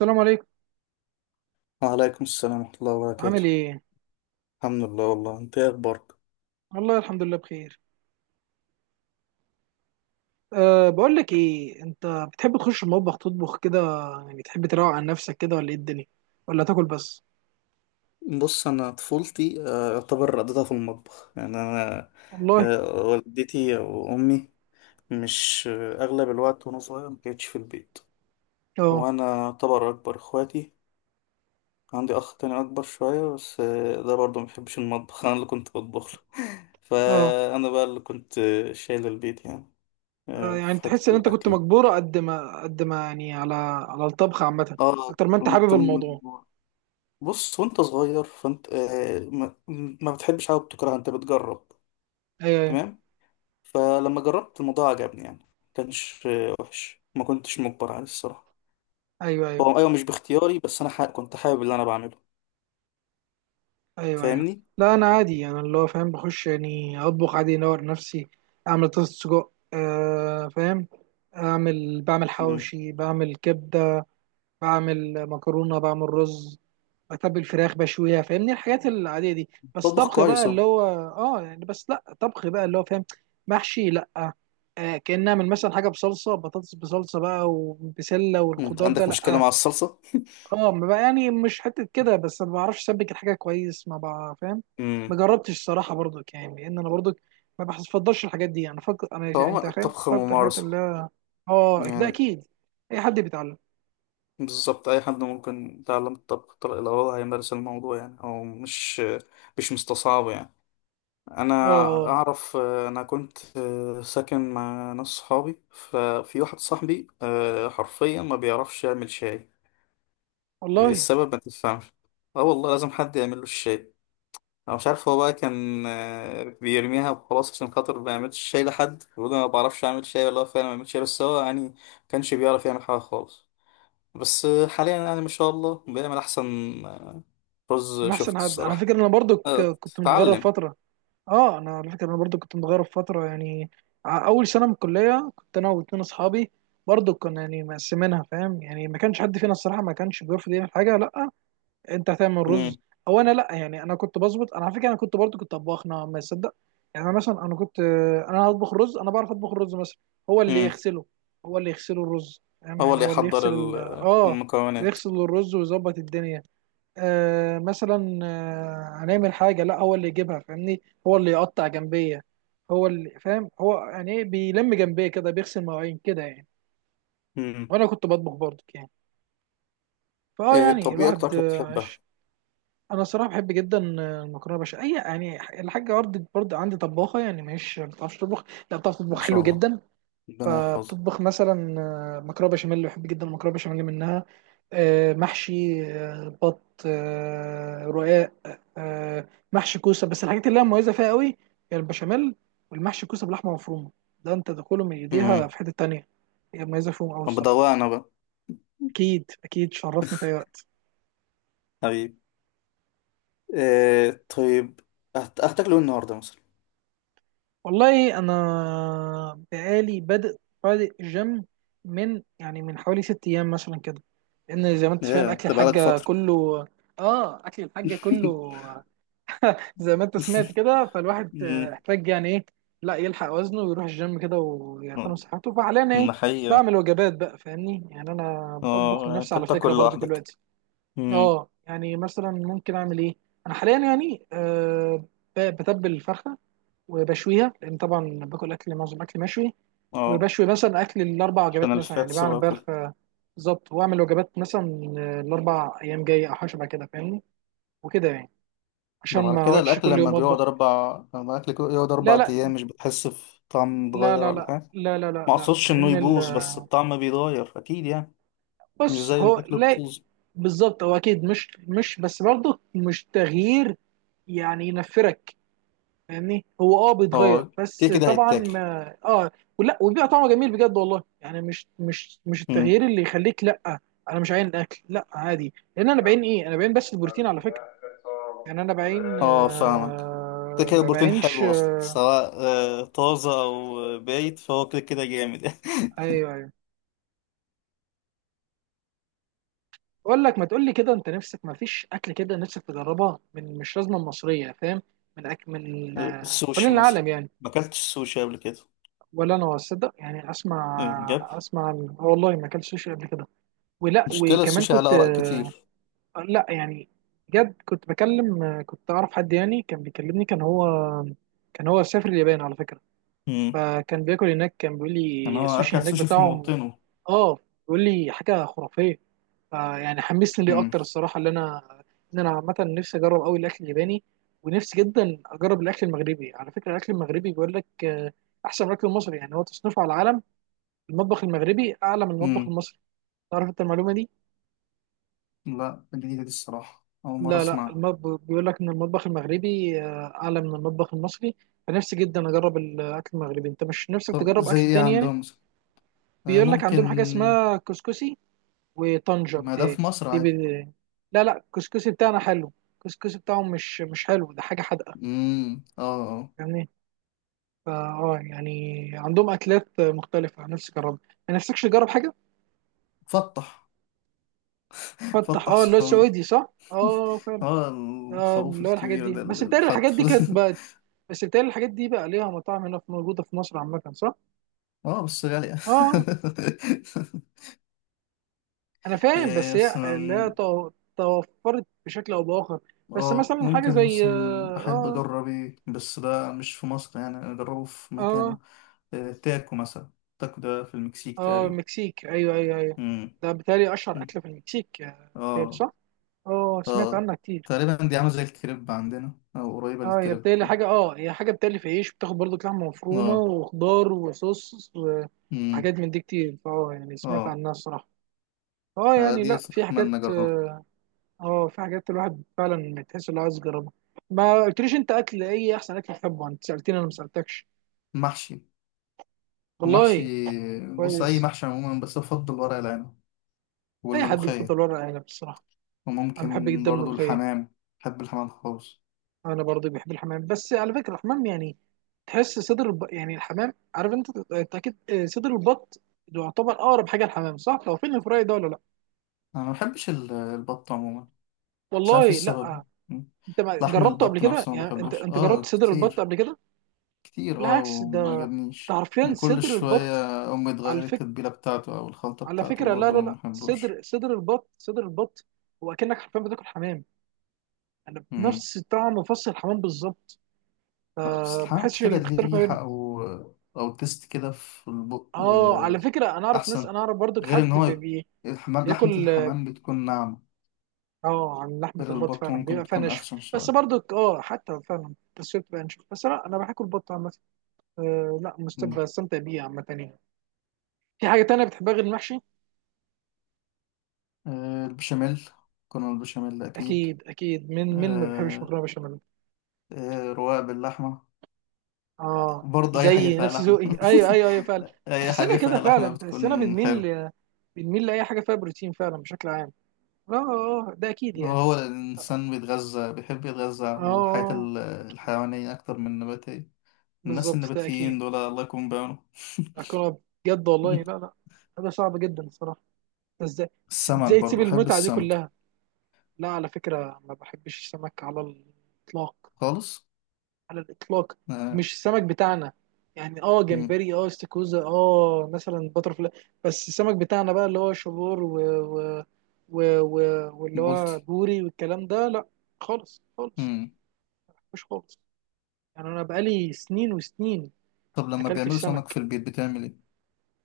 السلام عليكم. وعليكم السلام ورحمة الله وبركاته. عامل ايه؟ الحمد لله. والله انت ايه اخبارك؟ والله الحمد لله بخير. أه بقول لك ايه انت، بتحب تخش المطبخ تطبخ كده؟ يعني تحب تروق عن نفسك كده ولا ايه الدنيا؟ ولا تاكل بس؟ بص، انا طفولتي يعتبر قضيتها في المطبخ، يعني انا والله. والدتي وامي مش اغلب الوقت وانا صغير ما كانتش في البيت. اه. وانا يعتبر اكبر اخواتي. عندي اخ تاني اكبر شوية بس ده برضه ما بيحبش المطبخ. انا اللي كنت بطبخ له. اه. فانا بقى اللي كنت شايل البيت، يعني يعني في تحس حتة ان انت كنت الاكل دي. مجبوره قد ما قد ما يعني على الطبخ عامه، اه، اكتر ما انت حابب كنت الموضوع. مجبور. بص، وانت صغير فانت ما بتحبش حاجه بتكرهها، انت بتجرب. ايوه تمام. فلما جربت الموضوع عجبني، يعني ما كانش وحش، ما كنتش مجبر عليه الصراحه. ايوه ايوه هو ايوه مش باختياري، بس انا حق كنت حابب اللي انا بعمله. ايوه ايوه, أيوة. فاهمني. لا انا عادي، انا اللي هو فاهم بخش يعني اطبخ عادي انور نفسي. اعمل طاسه سجق، أه فاهم. بعمل امم. حواوشي، بعمل كبده، بعمل مكرونه، بعمل رز، بتبل فراخ بشويها، فاهمني، الحاجات العاديه دي. بس بطبخ طبخ بقى كويس اهو. اللي هو... اه يعني بس لا، طبخ بقى اللي هو فاهم، محشي، لا. كأن اعمل مثلا حاجه بصلصه، بطاطس بصلصه بقى وبسله انت والخضار ده، عندك مشكله لا. مع الصلصه؟ اه ما بقى يعني مش حته كده، بس ما بعرفش اسبك الحاجه كويس، ما بقى فاهم. ما امم. جربتش الصراحه برضك يعني، لان انا برضك ما بفضلش الحاجات دي، انا فكر انا يعني فهو انت فاهم الطبخ بفضل الحاجات ممارسه اللي... اه ده يعني. اكيد. اي حد بيتعلم. بالظبط، اي حد ممكن يتعلم الطبخ لو هو هيمارس الموضوع، يعني او مش مستصعب يعني. انا اه. آه، اعرف، انا كنت ساكن مع ناس صحابي، ففي واحد صاحبي حرفيا ما بيعرفش يعمل شاي. والله السبب ما تفهمش. اه والله، لازم حد يعمل له الشاي. انا مش عارف، هو بقى كان بيرميها وخلاص عشان خاطر ما يعملش شاي لحد بيقول انا ما بعرفش اعمل شاي، ولا هو فعلا ما بيعملش شاي، بس هو يعني ما كانش بيعرف يعمل حاجه خالص. بس حاليا يعني ما شاء الله بيعمل احسن آه، رز، من احسن شفته حد على الصراحه. فكره. انا برضو آه، كنت متغرب اتعلم. فتره. اه انا على فكره، انا برضو كنت متغرب فتره يعني. اول سنه من الكليه كنت انا واتنين اصحابي، برضو كنا يعني مقسمينها، فاهم يعني، ما كانش حد فينا الصراحه ما كانش بيرفض يعمل حاجه لا. انت هتعمل رز مم. او انا لا، يعني انا كنت بظبط. انا على فكره انا كنت طباخ نوعا ما، تصدق؟ يعني انا مثلا كنت، انا هطبخ رز، انا بعرف اطبخ الرز مثلا. هو اللي مم. يغسله، هو اللي يغسله الرز، فاهم هو يعني، اللي هو اللي يحضر يغسل المكونات. يغسل الرز ويظبط الدنيا. مثلا هنعمل حاجة، لا، هو اللي يجيبها، فاهمني، هو اللي يقطع جنبية، هو اللي فاهم، هو يعني ايه بيلم جنبية كده، بيغسل مواعين كده يعني. امم. وانا كنت بطبخ برضه يعني. فاه يعني طب ايه اكتر الواحد اكله بتحبها؟ انا صراحة بحب جدا المكرونة بشاميل. اي يعني الحاجة برضه عندي طباخة، يعني مش ما بتعرفش تطبخ، لا بتعرف تطبخ ما شاء حلو الله. جدا. ربنا يحفظها. فبتطبخ مثلا مكرونه بشاميل، بحب جدا المكرونه بشاميل منها، محشي، بط، رقاق، محشي كوسه. بس الحاجات اللي هي مميزه فيها قوي هي البشاميل والمحشي كوسه بلحمه مفرومه. ده انت دخوله من ايديها امم. في حته تانية. هي مميزه فيهم قوي طب الصراحه. بدوقنا انا بقى. اكيد اكيد شرفنا في اي وقت. حبيبي. إيه طيب، هتاكله إيه النهارده مثلا؟ والله انا بقالي بادئ، بادئ جيم، من يعني حوالي ست ايام مثلا كده. لان زي ما انت فاهم ايه اكل انت بقالك الحاجه فتره؟ كله. اه اكل الحاجه كله. زي ما انت سمعت كده، فالواحد امم. احتاج يعني ايه لا يلحق وزنه ويروح الجيم كده ويعتني بصحته. فحاليا انا ايه، ده حقيقة. بعمل وجبات بقى فاهمني. يعني انا بطبخ اه، لنفسي انت على فكره بتاكل برضو لوحدك؟ دلوقتي. امم. اه يعني مثلا ممكن اعمل ايه، انا حاليا يعني بتبل الفرخه وبشويها، لان طبعا باكل اكل، معظم اكل مشوي. اه، وبشوي مثلا اكل الاربع عشان وجبات مثلا يعني، الفاتس بعمل بقى امبارح وكده. بالظبط، واعمل وجبات مثلا الاربع ايام جايه او حاجه شبه كده فاهمني وكده يعني، طب عشان على ما كده اقعدش الاكل كل لما يوم بيقعد اطبخ. اربع، لما الاكل كده يقعد لا اربع لا ايام مش بتحس في طعم لا اتغير لا ولا لا حاجه؟ لا لا لا ما لا، اقصدش انه لان ال... يبوظ، بس الطعم بيتغير اكيد يعني، مش بص زي هو الاكل لا، الطازج. بالظبط هو اكيد مش بس برضه مش تغيير يعني ينفرك. فاهمني هو بيتغير اه، كده بس كده طبعا هيتاكل. ما اه. ولا وبيبقى طعمه جميل بجد والله. يعني مش امم. التغيير اللي يخليك لا. انا مش عاين الاكل لا عادي، لان انا بعين بس البروتين على فكره. يعني انا بعين اه فاهمك، كده كده ما البروتين بعينش. حلو اصلا، سواء طازه او بايت فهو كده كده جامد. ايوه ايوه. اقول لك ما تقول لي كده، انت نفسك ما فيش اكل كده نفسك تجربها، من مش لازمه مصريه فاهم، من أكل من حوالين السوشي مثلا. العالم يعني. ما اكلتش السوشي قبل كده. ولا انا اصدق يعني، بجد؟ اسمع آه والله ما اكلتش سوشي قبل كده. ولا مشكله وكمان السوشي على كنت اراء كتير. لا يعني بجد، كنت بكلم كنت اعرف حد يعني كان بيكلمني، كان هو سافر اليابان على فكره. امم. فكان بياكل هناك، كان بيقول يعني لي هو السوشي اكل هناك سوشي في بتاعهم موطنه. اه، بيقول لي حاجه خرافيه. فيعني حمسني ليه امم. اكتر الصراحه اللي انا، ان انا عامه نفسي اجرب قوي الاكل الياباني. ونفسي جدا اجرب الاكل المغربي على فكره. الاكل المغربي بيقول لك احسن من الاكل المصري. يعني هو تصنيفه على العالم، المطبخ المغربي اعلى من المطبخ امم. المصري. تعرف انت المعلومه دي؟ لا، جديده دي الصراحه، اول مره لا لا، اسمعها. المطبخ بيقول لك ان المطبخ المغربي اعلى من المطبخ المصري. فنفسي جدا اجرب الاكل المغربي. انت مش نفسك طب تجرب زي اكل ايه تاني يعني؟ عندهم مثلا؟ بيقول لك عندهم حاجه ممكن. اسمها كسكسي وطنجة. ما ده في بتهيألي مصر دي بي... عادي. لا لا، الكسكسي بتاعنا حلو، الكسكسي بتاعهم مش حلو، ده حاجه حادقه امم. اه. آه. يعني. فا اه يعني عندهم اكلات مختلفه نفسي اجربها. ما نفسكش تجرب حاجه؟ فتح. فتح، فتح اه اللي هو سعودي. السعودي، صح؟ اه. اه، الخروف اللي هو الحاجات الكبير دي، ده اللي اتحط في. بس بتهيألي الحاجات دي بقى ليها مطاعم هنا موجودة في مصر عامة، صح؟ اه بس غالية. اه انا فاهم، إيه بس هي اللي هي مثلا؟ توفرت بشكل او باخر. بس اه، مثلا حاجة ممكن زي مثلا أحب اه أجرب، إيه بس ده مش في مصر، يعني أنا أجربه في مكانه. اه إيه، تاكو مثلا. تاكو ده في المكسيك اه تقريبا. المكسيك، ايوه ايوه ايوه. مم. ده بتهيألي اشهر مم. اكلة في المكسيك بتهيألي اه صح؟ اه سمعت اه. عنها كتير. تقريبا دي عاملة زي الكريب عندنا أو قريبة اه هي للكريب بتهيألي كده. حاجة اه هي حاجة بتهيألي في عيش، بتاخد برضو لحمة مفرومة اه. وخضار وصوص مم. وحاجات من دي كتير. فاه يعني سمعت اه، عنها الصراحة. اه يعني دي لا صراحة في حاجات أتمنى أجربها. اه. في حاجات الواحد فعلا تحس انه عايز يجربها. ما قلتليش انت اكل ايه، احسن اكل بتحبه، انت سالتني انا ما سالتكش. محشي. محشي. والله بص، أي كويس. محشي عموما، بس أفضل ورق العنب اي حد والملوخية، بيفضل ورق عنب الصراحه. انا بحب وممكن جدا برضو الملوخيه. الحمام. بحب الحمام خالص. انا برضه بحب الحمام، بس على فكره الحمام يعني، تحس صدر الب... يعني الحمام، عارف انت، انت اكيد صدر البط ده يعتبر اقرب حاجه الحمام، صح لو فين الفراي ده ولا لا؟ أنا ما بحبش البط عموما. مش عارف إيه والله السبب. لا. م. انت ما لحم جربته قبل البط كده نفسه ما يعني، بحبوش انت جربت صدر البط كتير، قبل كده؟ كتير، بالعكس وما ده عجبنيش حرفيا من كل صدر البط. شوية. أمي على تغير فكرة، التتبيلة بتاعته أو الخلطة على بتاعته فكرة، لا وبرضو لا ما لا، بحبوش. صدر صدر البط، صدر البط. هو أكنك حرفيا بتاكل حمام، أنا م. بنفس طعم وفص الحمام بالظبط. لا، بس أه الحمام بحسش كده اللي ليه بيختلف ما بينهم. ريحة أو تيست كده في البق اه على فكرة، أحسن. أنا أعرف برضك غير إن حد هو بي الحمام، لحمة بياكل. الحمام بتكون ناعمة، اه عن لحمة غير البط البط فعلا ممكن بيبقى فيها تكون نشف. أخشن بس شوية. برضك اه حتى فعلا، بس هي بتبقى نشف بس لا، أنا بحب البط عامة. أه لا، بستمتع بيه عامة يعني. في حاجة تانية بتحبها غير المحشي؟ البشاميل. كنا البشاميل أكيد. أكيد أكيد، مين ما بيحبش آه، مكرونة بشاميل. رواق باللحمة. اه برضه أي حاجة زي فيها نفس لحمة. ذوقي، ايوه ايوه ايوه فعلا. أي حاجة تحسنا كده فيها لحمة فعلا تحسنا بتكون حلوة. بنميل لاي حاجه فيها بروتين فعلا بشكل عام. اه اه ده اكيد يعني. وهو الإنسان بيتغذى، بيحب يتغذى اه على الحياة اكيد. الحيوانية أكتر من النباتية. الناس بالظبط ده اكيد. النباتيين دول الله يكون بعونهم. اكون بجد، والله لا لا، هذا صعب جدا الصراحه. ده ازاي، السمك ازاي تسيب برضه، بحب المتعه دي السمك. كلها؟ لا على فكره ما بحبش السمك على الاطلاق، خالص على الاطلاق. آه، مش السمك بتاعنا، يعني مم، جمبري، استاكوزا، مثلا باترفلاي. بس السمك بتاعنا بقى اللي هو شبور و... و... و... و... واللي هو بولتي. بوري والكلام ده لا. خالص خالص، مم. مش خالص، يعني انا بقالي سنين وسنين طب ما لما بيعملوا اكلتش سمك في سمك. البيت بتعمل إيه؟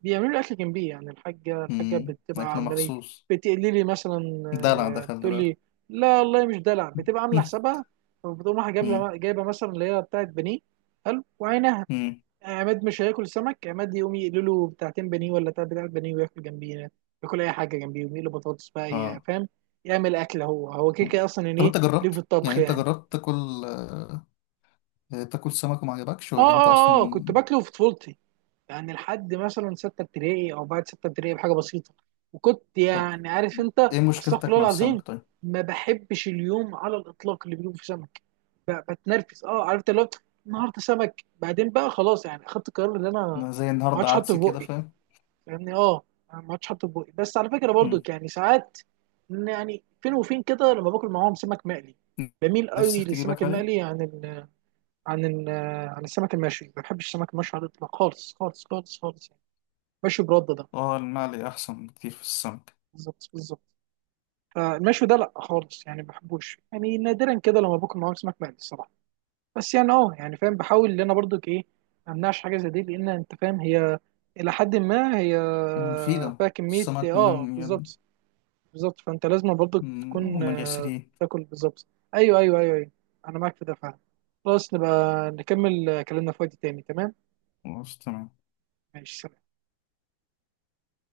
بيعملوا لي اكل جنبي، يعني الحاجه مم، بتبقى أكل عامله لي. مخصوص. بتقلي لي مثلا دلع ده خلي بتقول بالك. لي. لا والله مش دلع، بتبقى عامله حسابها. وبتقوم رايحه مم. جايبه مثلا اللي هي بتاعت بانيه حلو وعينها. مم. عماد مش هياكل سمك، عماد يقوم يقلوا له بتاعتين بانيه ولا تلات بتاعت بانيه وياكل جنبيه، ياكل اي حاجه جنبيه، ويقلوا بطاطس بقى اه. فاهم، يعمل اكل هو، هو كده مم. كده اصلا يعني طب ايه. انت ليه في جربت، يعني الطبخ انت يعني؟ جربت تاكل، سمك وما عجبكش، اه ولا انت اه اه اصلا؟ كنت باكله في طفولتي، يعني لحد مثلا سته ابتدائي او بعد سته ابتدائي بحاجه بسيطه. وكنت طب يعني عارف انت ايه استغفر مشكلتك الله مع العظيم، السمك طيب؟ ما بحبش اليوم على الاطلاق اللي بيجيبوا فيه سمك. بتنرفز، اه عرفت اللي هو النهارده سمك، بعدين بقى خلاص يعني، اخدت القرار ان انا ما انا زي النهارده عادش حاطه عدس في كده بقي. فاهم. يعني اه أنا ما عادش حاطط بوقي، بس على فكره برضو مم. يعني ساعات، إن يعني فين وفين كده لما باكل معاهم سمك مقلي، بميل قوي نفسك للسمك تجيبك عليه. المقلي عن ال عن السمك المشوي. ما بحبش السمك المشوي على الاطلاق، خالص خالص خالص خالص يعني، مشوي برده ده. اه، المقلي احسن بكتير في السمك. بالظبط بالظبط. فالمشوي ده لا خالص يعني ما بحبوش، يعني نادرا كده لما باكل معاهم سمك مقلي الصراحه. بس يعني يعني فاهم بحاول ان انا برضو ايه، ما امنعش حاجه زي دي، لان انت فاهم هي الى حد ما هي مفيدة. فيها كميه السمك مهم يد. بالظبط. بالظبط، فانت لازم برضه مم، هو تكون من يسريه. تاكل بالظبط. ايوه ايوه ايوه ايوه، انا معاك في ده فعلا. خلاص، نبقى نكمل كلامنا في وقت تاني، تمام. خلاص تمام. ماشي، سلام.